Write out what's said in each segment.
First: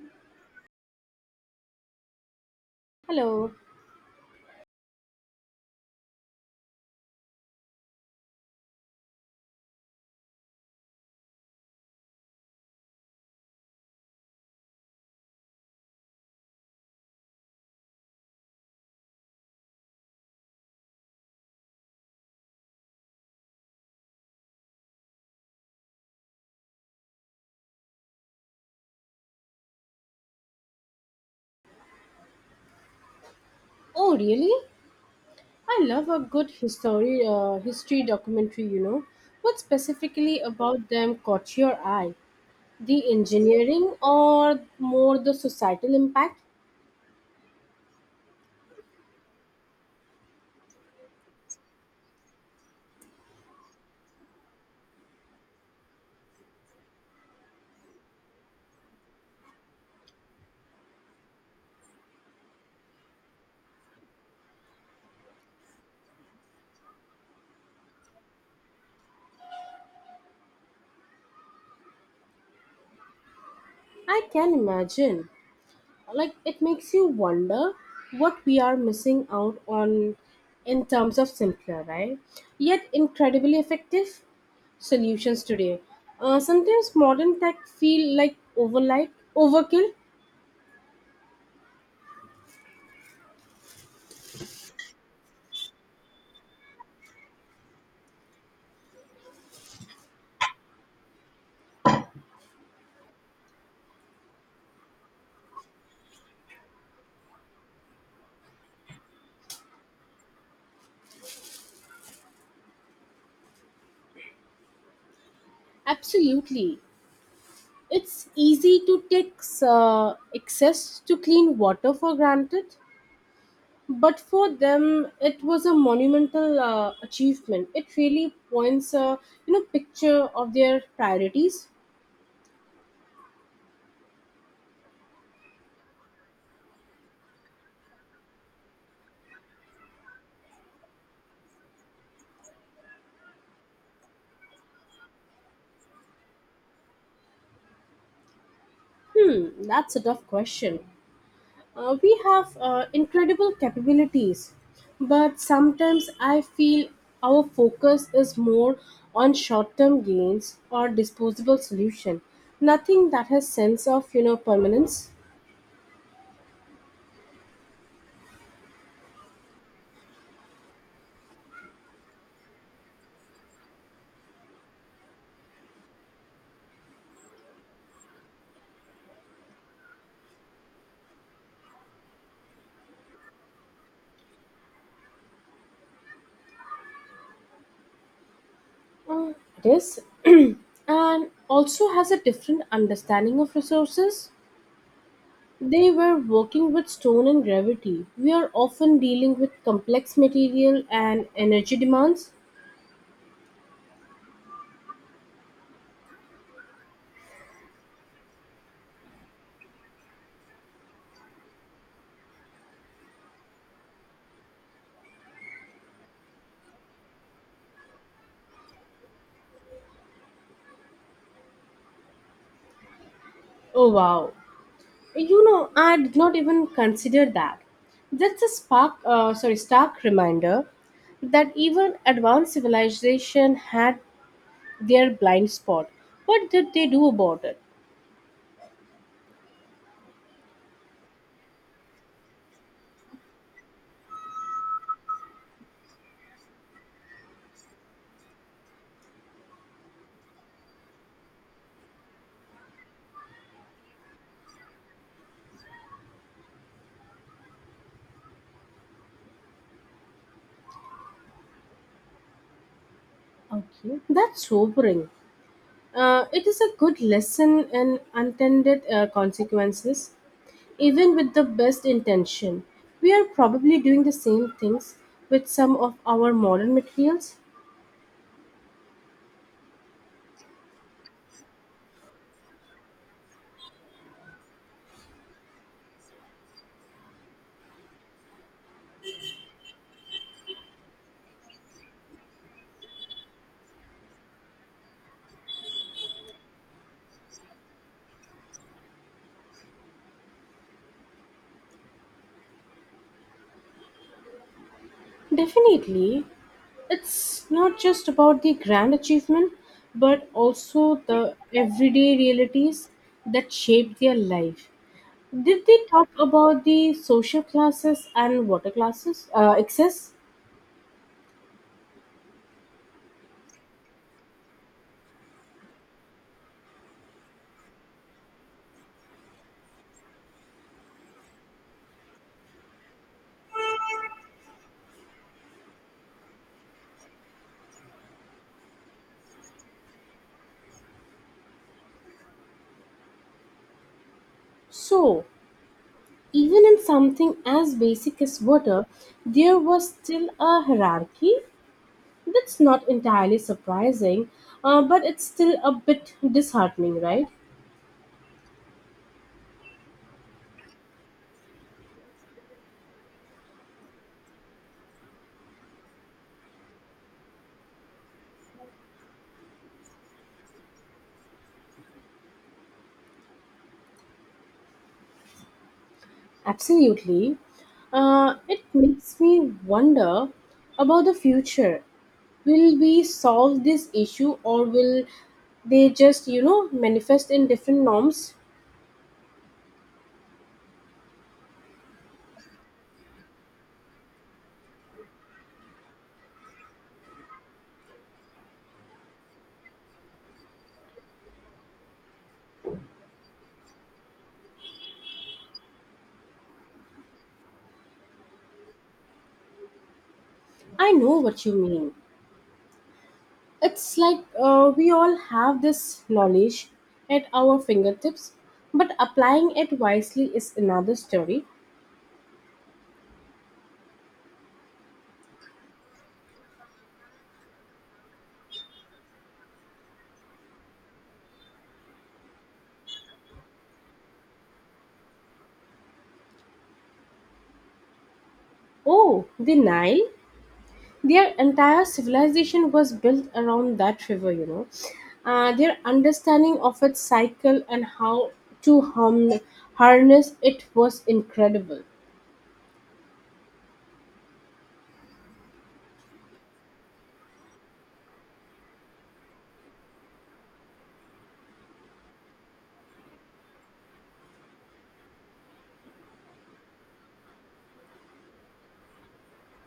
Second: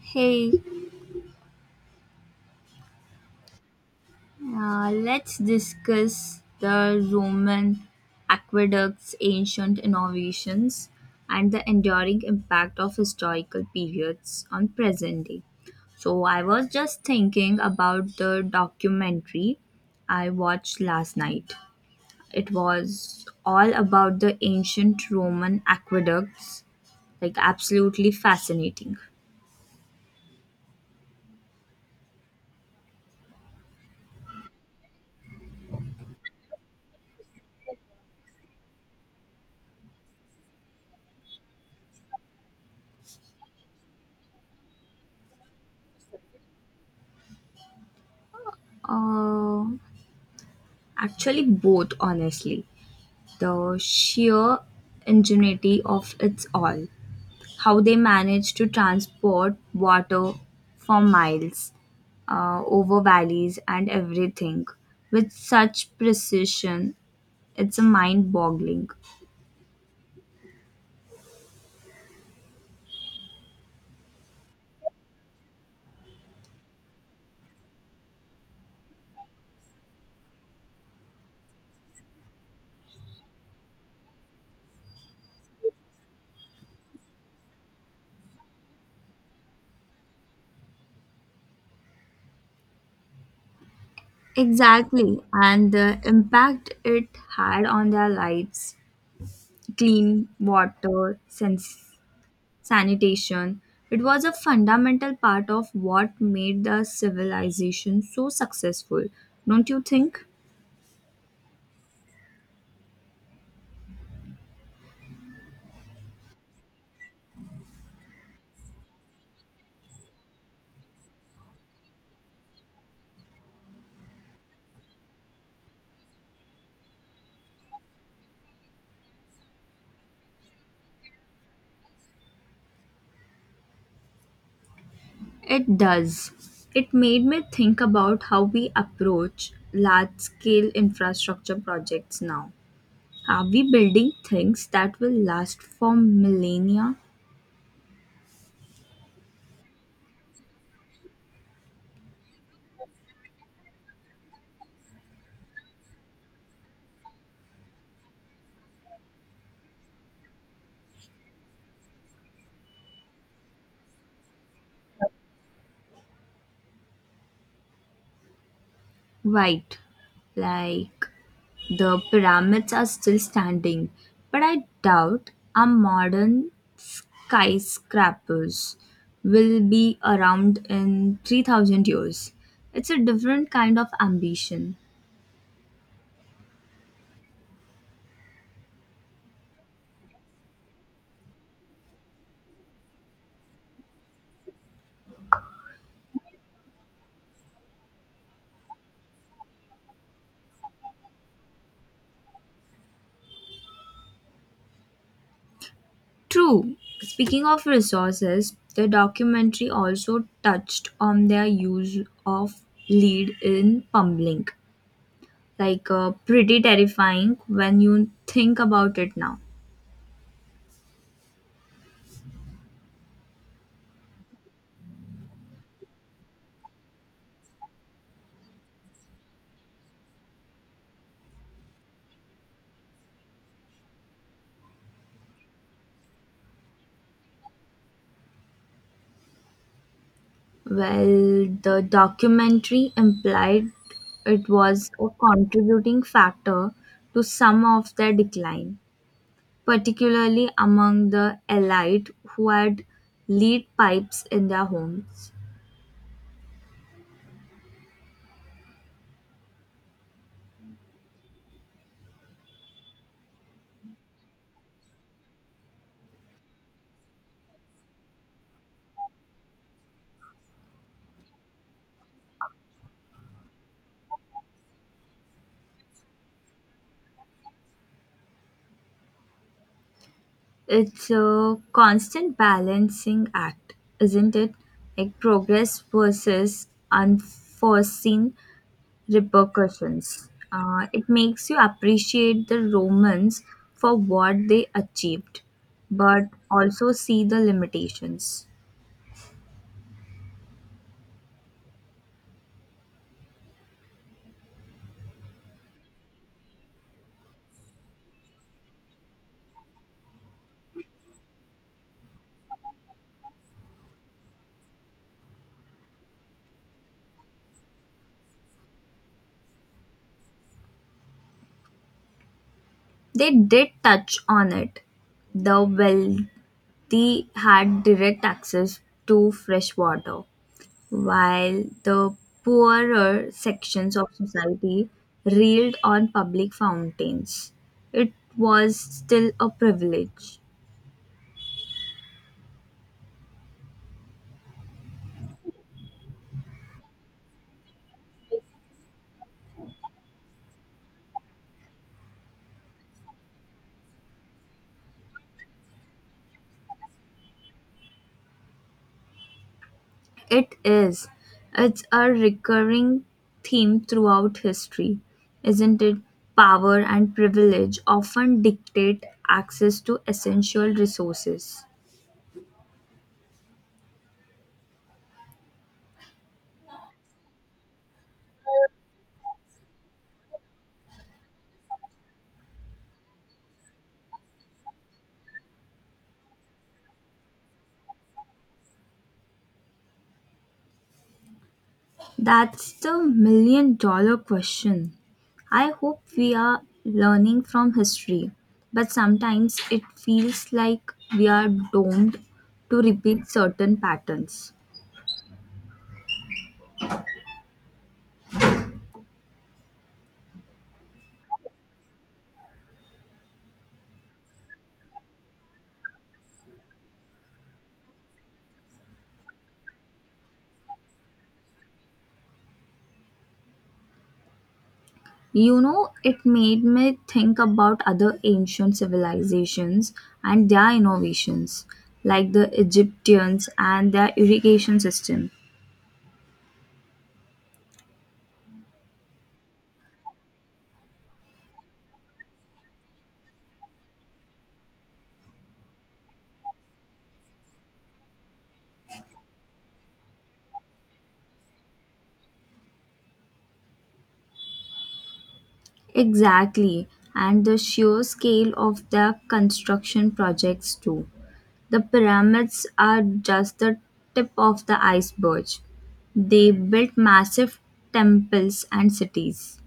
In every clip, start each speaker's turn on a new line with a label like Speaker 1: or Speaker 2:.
Speaker 1: Hey,
Speaker 2: Hello.
Speaker 1: let's discuss the Roman aqueducts, ancient innovations, and the enduring impact of historical periods on present day. So, I was just thinking about the documentary I watched last night. It was all about the ancient Roman aqueducts, like, absolutely fascinating.
Speaker 2: Oh, really? I love a good history documentary. You know. What specifically about them caught your eye? The engineering or more the societal impact?
Speaker 1: Uh, Actually, both, honestly. The sheer ingenuity of it all. How they managed to transport water for miles over valleys and everything with such precision. It's a mind boggling.
Speaker 2: I can imagine. Like it makes you wonder what we are missing out on in terms of simpler, right? Yet incredibly effective solutions today. Sometimes modern tech feel like overkill.
Speaker 1: Exactly. And the impact it had on their lives, clean water, sanitation. It was a fundamental part of what made the civilization so successful, don't you think?
Speaker 2: Absolutely. It's easy to take access to clean water for granted, but for them it was a monumental achievement. It really points a picture of their priorities.
Speaker 1: It does. It made me think about how we approach large scale infrastructure projects now. Are we building things that will last for millennia?
Speaker 2: That's a tough question. We have incredible capabilities, but sometimes I feel our focus is more on short-term gains or disposable solution. Nothing that has sense of permanence.
Speaker 1: Right. Like, the pyramids are still standing, but I doubt our modern skyscrapers will be around in 3000 years. It's a different kind of ambition.
Speaker 2: Uh, it is. And also has a different understanding of resources. They were working with stone and gravity. We are often dealing with complex material and energy demands.
Speaker 1: True, speaking of resources, the documentary also touched on their use of lead in pumping. Like, pretty terrifying when you think about it now.
Speaker 2: Oh wow! You know, I did not even consider that. That's a spark, sorry, stark reminder that even advanced civilization had their blind spot. What did they do about it?
Speaker 1: Well, the documentary implied it was a contributing factor to some of their decline, particularly among the elite who had lead pipes in their homes.
Speaker 2: Okay, that's sobering. It is a good lesson in unintended consequences. Even with the best intention, we are probably doing the same things with some of our modern materials.
Speaker 1: It's a constant balancing act, isn't it? Like, progress versus unforeseen repercussions. It makes you appreciate the Romans for what they achieved, but also see the limitations.
Speaker 2: Definitely, it's not just about the grand achievement, but also the everyday realities that shape their life. Did they talk about the social classes and water classes excess?
Speaker 1: They did touch on it. The well, they had direct access to fresh water, while the poorer sections of society reeled on public fountains. It was still a privilege.
Speaker 2: So, even in something as basic as water, there was still a hierarchy. That's not entirely surprising, but it's still a bit disheartening, right?
Speaker 1: It is. It's a recurring theme throughout history, isn't it? Power and privilege often dictate access to essential resources.
Speaker 2: Absolutely. It makes me wonder about the future. Will we solve this issue or will they just, you know, manifest in different norms?
Speaker 1: That's the million dollar question. I hope we are learning from history, but sometimes it feels like we are doomed to repeat certain patterns.
Speaker 2: I know what you mean. It's like we all have this knowledge at our fingertips, but applying it wisely is another story.
Speaker 1: You know, it made me think about other ancient civilizations and their innovations, like the Egyptians and their irrigation system.
Speaker 2: Oh, the Nile! Their entire civilization was built around that river. You know. Their understanding of its cycle and how to hum- harness it was incredible.
Speaker 1: Exactly, and the sheer scale of their construction projects, too. The pyramids are just the tip of the iceberg. They built massive temples and cities.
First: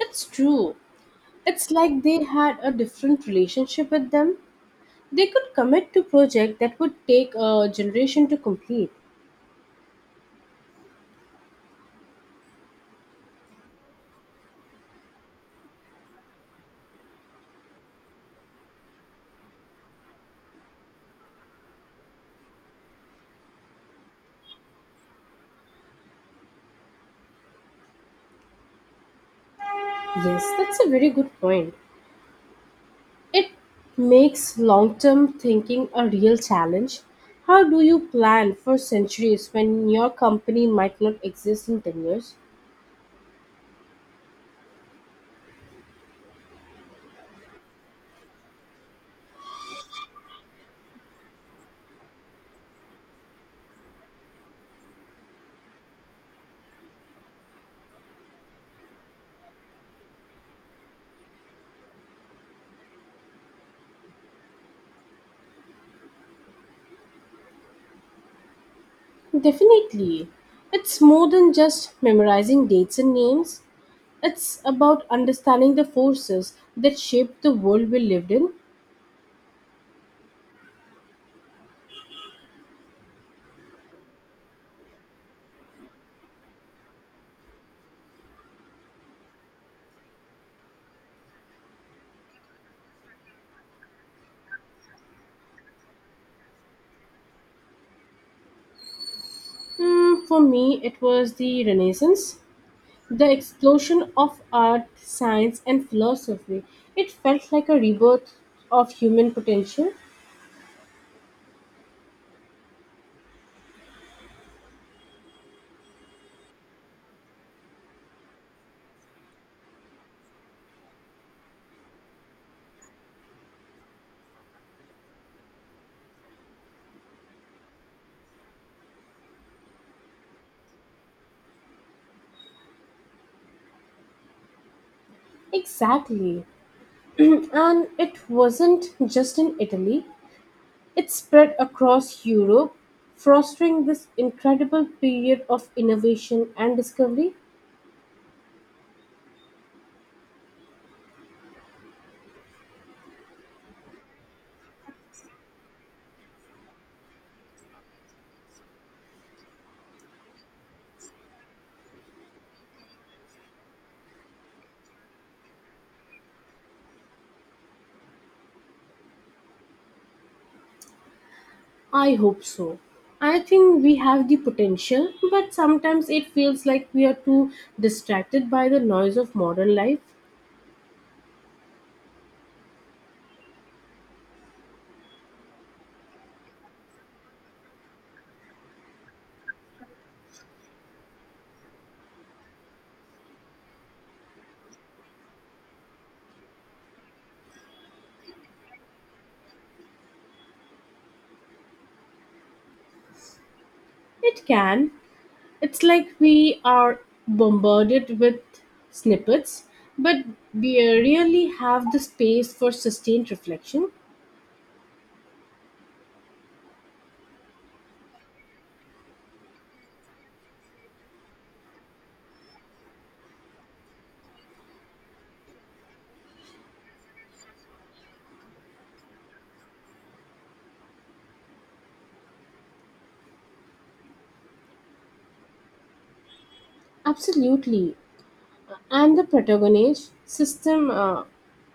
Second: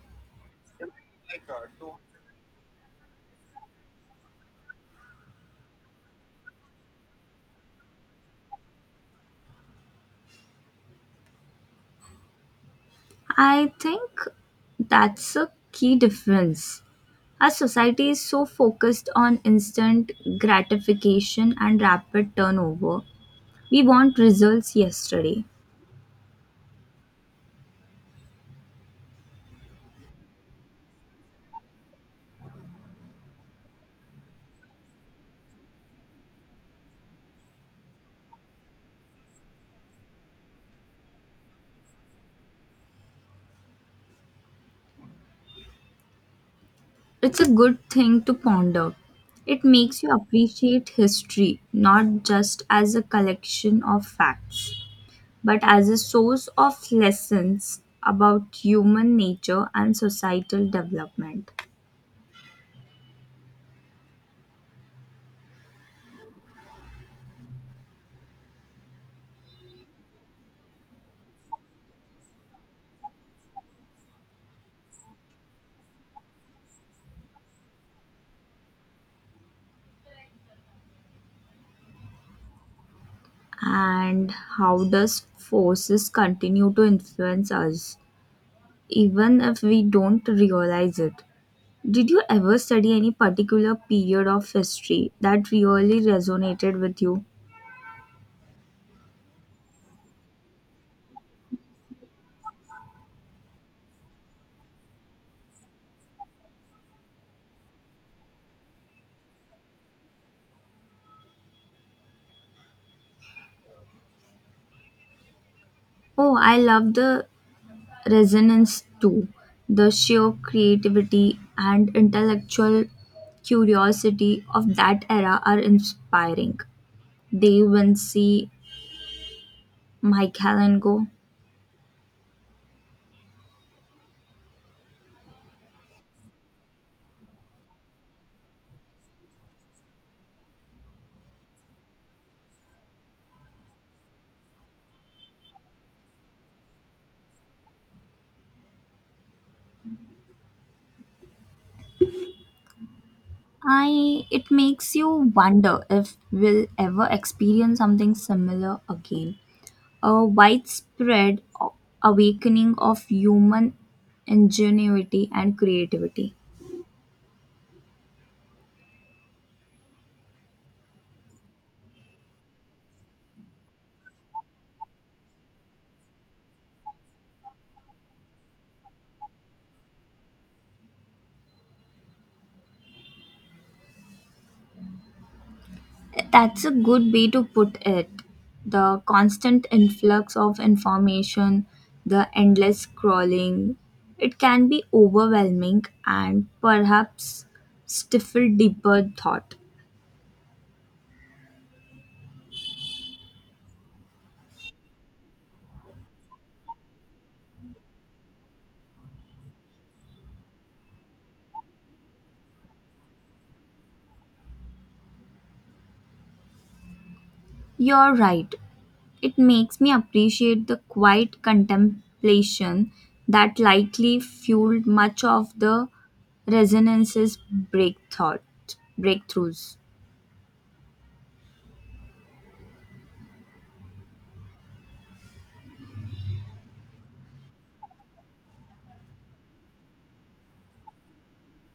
Speaker 2: It's true. It's like they had a different relationship with them. They could commit to project that would take a generation to complete.
Speaker 1: I think that's a key difference. Our society is so focused on instant gratification and rapid turnover. We want results yesterday.
Speaker 2: Yes, that's a very good point. It makes long term thinking a real challenge. How do you plan for centuries when your company might not exist in 10 years?
Speaker 1: It's a good thing to ponder. It makes you appreciate history, not just as a collection of facts, but as a source of lessons about human nature and societal development.
Speaker 2: Definitely. It's more than just memorizing dates and names, it's about understanding the forces that shaped the world we lived in.
Speaker 1: And how does forces continue to influence us, even if we don't realize it? Did you ever study any particular period of history that really resonated with you?
Speaker 2: For me, it was the Renaissance. The explosion of art, science, and philosophy. It felt like a rebirth of human potential.
Speaker 1: Oh, I love the resonance too. The sheer creativity and intellectual curiosity of that era are inspiring. Dave Vincey, Michael and Go.
Speaker 2: Exactly. And it wasn't just in Italy, it spread across Europe, fostering this incredible period of innovation and discovery.
Speaker 1: I it makes you wonder if we'll ever experience something similar again. A widespread awakening of human ingenuity and creativity.
Speaker 2: I hope so. I think we have the potential, but sometimes it feels like we are too distracted by the noise of modern life.
Speaker 1: That's a good way to put it. The constant influx of information, the endless scrolling, it can be overwhelming and perhaps stifle deeper thought.
Speaker 2: It can. It's like we are bombarded with snippets, but we really have the space for sustained reflection.
Speaker 1: You're right. It makes me appreciate the quiet contemplation that likely fueled much of the resonance's breakthought, breakthroughs.
Speaker 2: Absolutely. And the protagonist system,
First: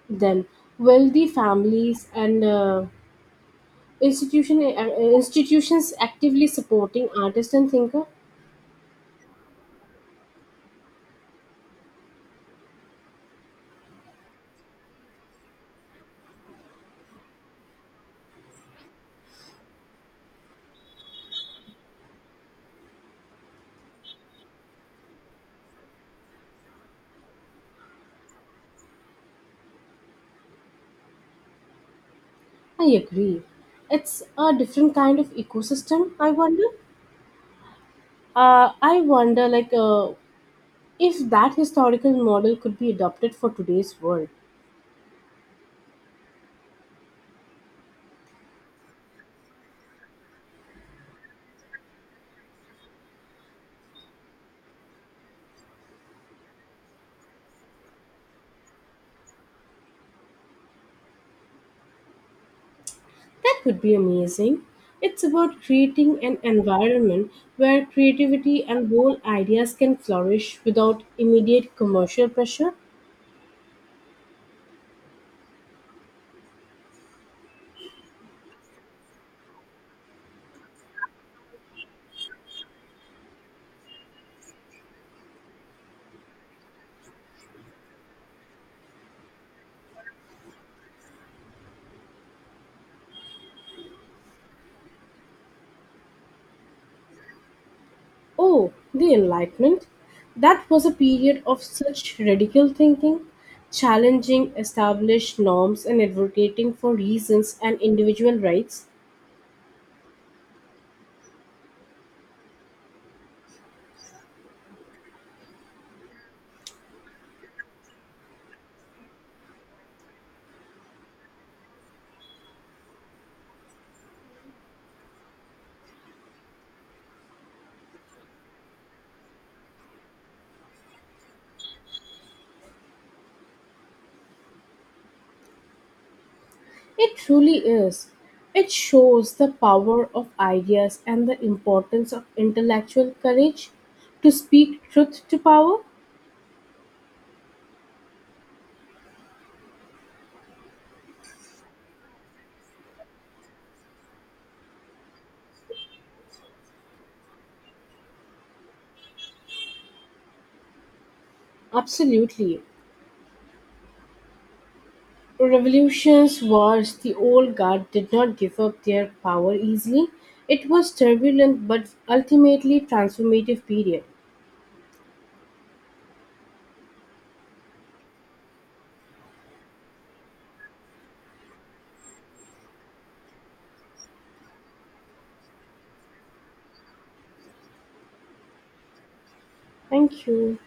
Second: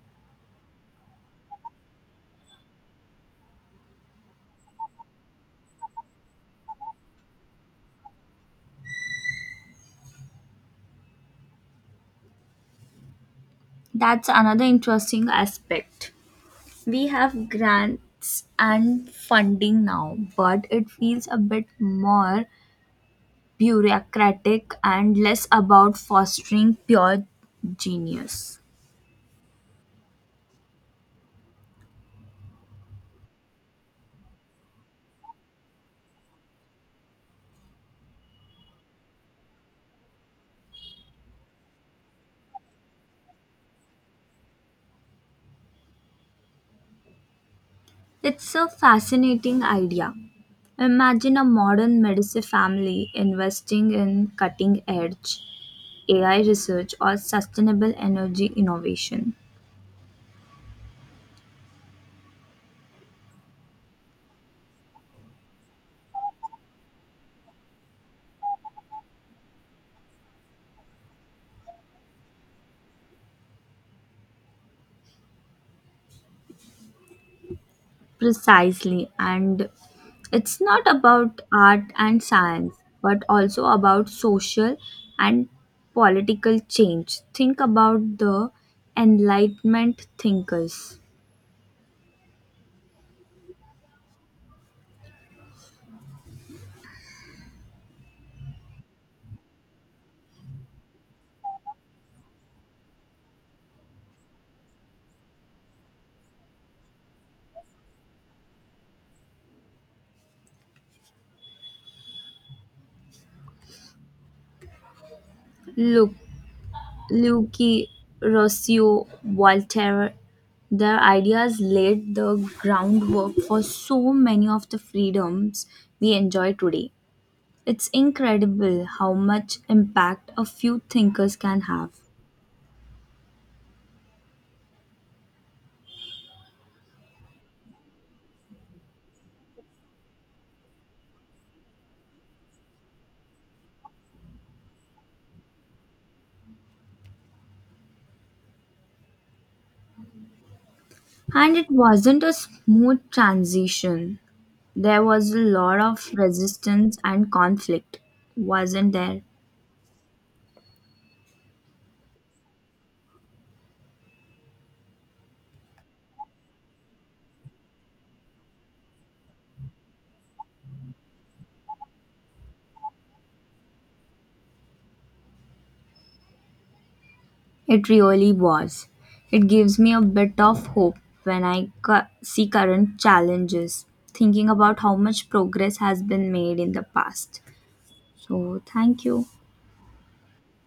Speaker 2: then wealthy families and institution uh, institutions actively supporting artists and thinker.
Speaker 1: That's another interesting aspect. We have grants and funding now, but it feels a bit more bureaucratic and less about fostering pure genius.
Speaker 2: I agree. It's a different kind of ecosystem. I wonder. Uh, I wonder, like, uh, If that historical model could be adopted for today's world,
Speaker 1: It's a fascinating idea. Imagine a modern medicine family investing in cutting edge AI research or sustainable energy innovation.
Speaker 2: that would be amazing. It's about creating an environment where creativity and bold ideas can flourish without immediate commercial pressure.
Speaker 1: Precisely, and it's not about art and science, but also about social and political change. Think about the Enlightenment thinkers.
Speaker 2: Oh, the Enlightenment. That was a period of such radical thinking, challenging established norms and advocating for reasons and individual rights.
Speaker 1: Look, Luigi Rossio, Voltaire, their ideas laid the groundwork for so many of the freedoms we enjoy today. It's incredible how much impact a few thinkers can have.
Speaker 2: It truly is. It shows the power of ideas and the importance of intellectual courage to speak truth to power.
Speaker 1: And it wasn't a smooth transition. There was a lot of resistance and conflict, wasn't there?
Speaker 2: Absolutely. Revolutions, wars, the old guard did not give up their power easily. It was turbulent but ultimately transformative period.
Speaker 1: It really was. It gives me a bit of hope when I see current challenges, thinking about how much progress has been made in the past. So, thank you.
Speaker 2: Thank you.